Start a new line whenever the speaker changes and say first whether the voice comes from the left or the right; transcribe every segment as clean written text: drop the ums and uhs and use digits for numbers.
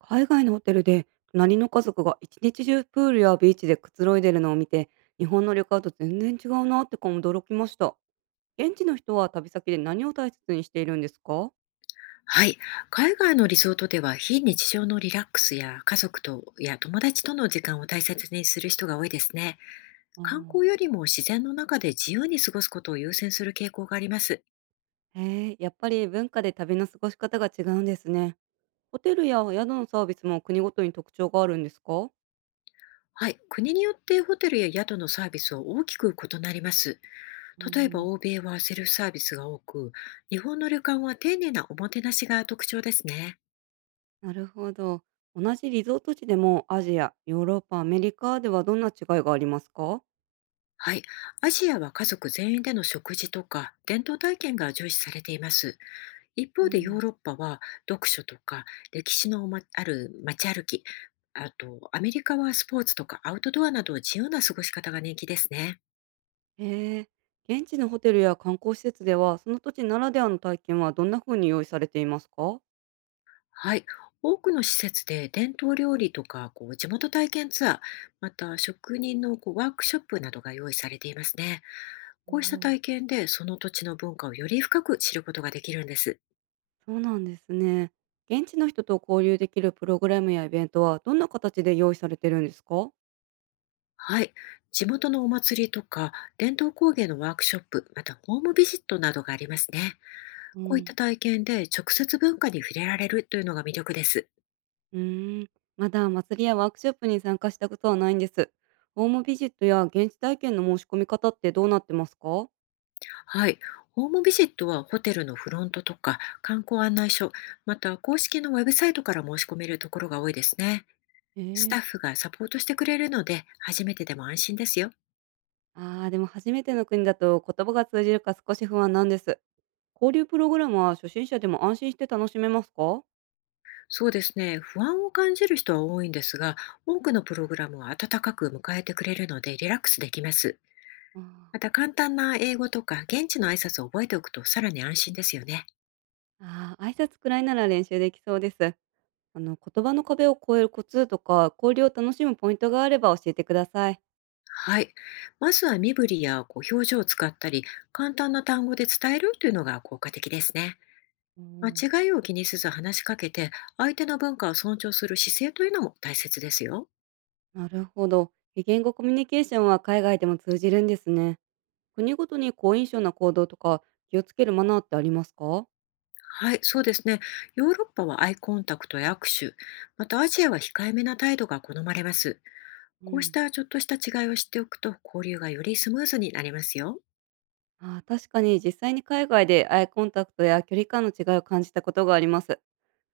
right: 海外のホテルで隣の家族が一日中プールやビーチでくつろいでるのを見て、日本の旅館と全然違うなってか驚きました。現地の人は旅先で何を大切にしているんですか？
left: はい。海外のリゾートでは非日常のリラックスや家族とや友達との時間を大切にする人が多いですね。
right: あ
left: 観
right: ー。
left: 光よりも自然の中で自由に過ごすことを優先する傾向があります。
right: へえ、やっぱり文化で旅の過ごし方が違うんですね。ホテルや宿のサービスも国ごとに特徴があるんですか？
left: はい。国によってホテルや宿のサービスは大きく異なります。
right: う
left: 例えば
right: ん。
left: 欧米はセルフサービスが多く、日本の旅館は丁寧なおもてなしが特徴ですね。
right: なるほど。同じリゾート地でもアジアヨーロッパアメリカではどんな違いがありますか？
left: はい。アジアは家族全員での食事とか伝統体験が重視されています。一
right: う
left: 方でヨー
right: ん。
left: ロッパは読書とか歴史の、ある街歩き、あとアメリカはスポーツとかアウトドアなど自由な過ごし方が人気ですね。
right: へえ。現地のホテルや観光施設では、その土地ならではの体験はどんな風に用意されていますか？
left: はい。多くの施設で伝統料理とか地元体験ツアー、また職人のワークショップなどが用意されていますね。
right: お
left: こうした体
right: ー、
left: 験でその土地の文化をより深く知ることができるんです。
right: そうなんですね。現地の人と交流できるプログラムやイベントはどんな形で用意されてるんですか？
left: はい。地元のお祭りとか伝統工芸のワークショップ、またホームビジットなどがありますね。
right: うう
left: こういっ
right: ん。
left: た体験で直接文化に触れられるというのが魅力です。
right: うーん、まだ祭りやワークショップに参加したことはないんです。ホームビジットや現地体験の申し込み方ってどうなってますか？
left: はい。ホームビジットはホテルのフロントとか観光案内所、また公式のウェブサイトから申し込めるところが多いですね。
right: え
left: スタッ
right: え。
left: フがサポートしてくれるので、初めてでも安心ですよ。
right: ああ、でも初めての国だと言葉が通じるか少し不安なんです。交流プログラムは初心者でも安心して楽しめますか？
left: そうですね。不安を感じる人は多いんですが、多くのプログラムは温かく迎えてくれるのでリラックスできます。また簡単な英語とか現地の挨拶を覚えておくと、さらに安心ですよね。
right: ああー、挨拶くらいなら練習できそうです。言葉の壁を越えるコツとか、交流を楽しむポイントがあれば教えてください。
left: はい。まずは身振りや表情を使ったり、簡単な単語で伝えるというのが効果的ですね。
right: うん、
left: 間違いを気にせず話しかけて、相手の文化を尊重する姿勢というのも大切ですよ。
right: なるほど。非言語コミュニケーションは海外でも通じるんですね。国ごとに好印象な行動とか気をつけるマナーってありますか？
left: はい、そうですね。ヨーロッパはアイコンタクトや握手、またアジアは控えめな態度が好まれます。
right: う
left: こうし
right: ん。
left: たちょっとした違いを知っておくと、交流がよりスムーズになりますよ。
right: ああ、確かに実際に海外でアイコンタクトや距離感の違いを感じたことがあります。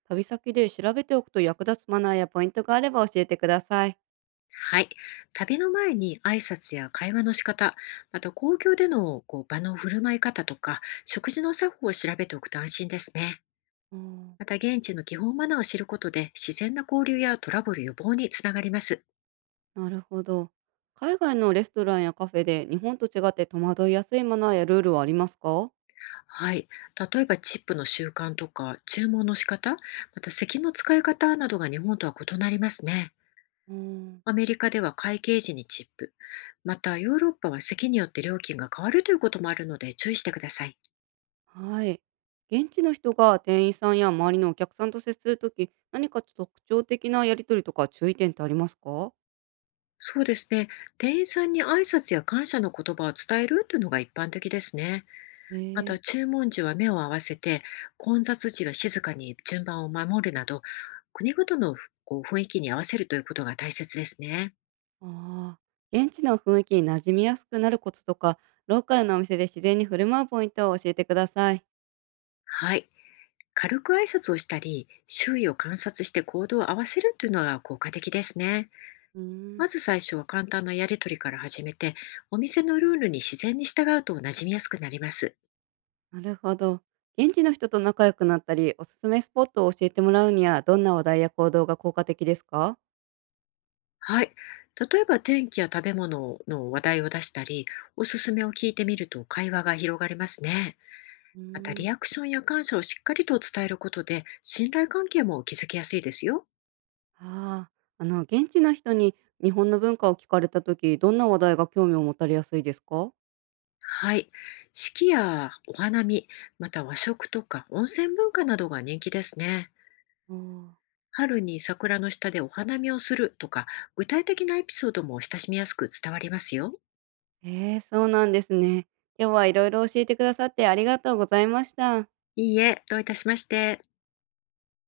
right: 旅先で調べておくと役立つマナーやポイントがあれば教えてください。
left: はい。旅の前に挨拶や会話の仕方、また公共での場の振る舞い方とか、食事の作法を調べておくと安心ですね。
right: うん、
left: また現地の基本マナーを知ることで、自然な交流やトラブル予防につながります。
right: なるほど。海外のレストランやカフェで日本と違って戸惑いやすいマナーやルールはありますか？
left: はい。例えばチップの習慣とか注文の仕方、また席の使い方などが日本とは異なりますね。
right: うん、
left: アメリカでは会計時にチップ、またヨーロッパは席によって料金が変わるということもあるので、注意してください。
right: はい。現地の人が店員さんや周りのお客さんと接するとき、何か特徴的なやりとりとか注意点ってありますか？
left: そうですね。店員さんに挨拶や感謝の言葉を伝えるというのが一般的ですね。
right: ね
left: また、
right: え。
left: 注文時は目を合わせて、混雑時は静かに順番を守るなど、国ごとの雰囲気に合わせるということが大切ですね。
right: ああー、現地の雰囲気に馴染みやすくなるコツとか、ローカルなお店で自然に振る舞うポイントを教えてください。
left: はい。軽く挨拶をしたり、周囲を観察して行動を合わせるというのが効果的ですね。
right: うー
left: ま
right: ん、
left: ず最初は簡単なやりとりから始めて、お店のルールに自然に従うと馴染みやすくなります。
right: なるほど。現地の人と仲良くなったり、おすすめスポットを教えてもらうには、どんな話題や行動が効果的ですか？
left: はい。例えば天気や食べ物の話題を出したり、おすすめを聞いてみると会話が広がりますね。
right: うー
left: また
right: ん。
left: リアクションや感謝をしっかりと伝えることで、信頼関係も築きやすいですよ。
right: ああ、現地の人に日本の文化を聞かれたとき、どんな話題が興味を持たれやすいですか？
left: はい。式やお花見、また和食とか温泉文化などが人気ですね。
right: おー。
left: 春に桜の下でお花見をするとか、具体的なエピソードも親しみやすく伝わりますよ。
right: ええ、そうなんですね。今日はいろいろ教えてくださってありがとうございました。
left: いいえ、どういたしまして。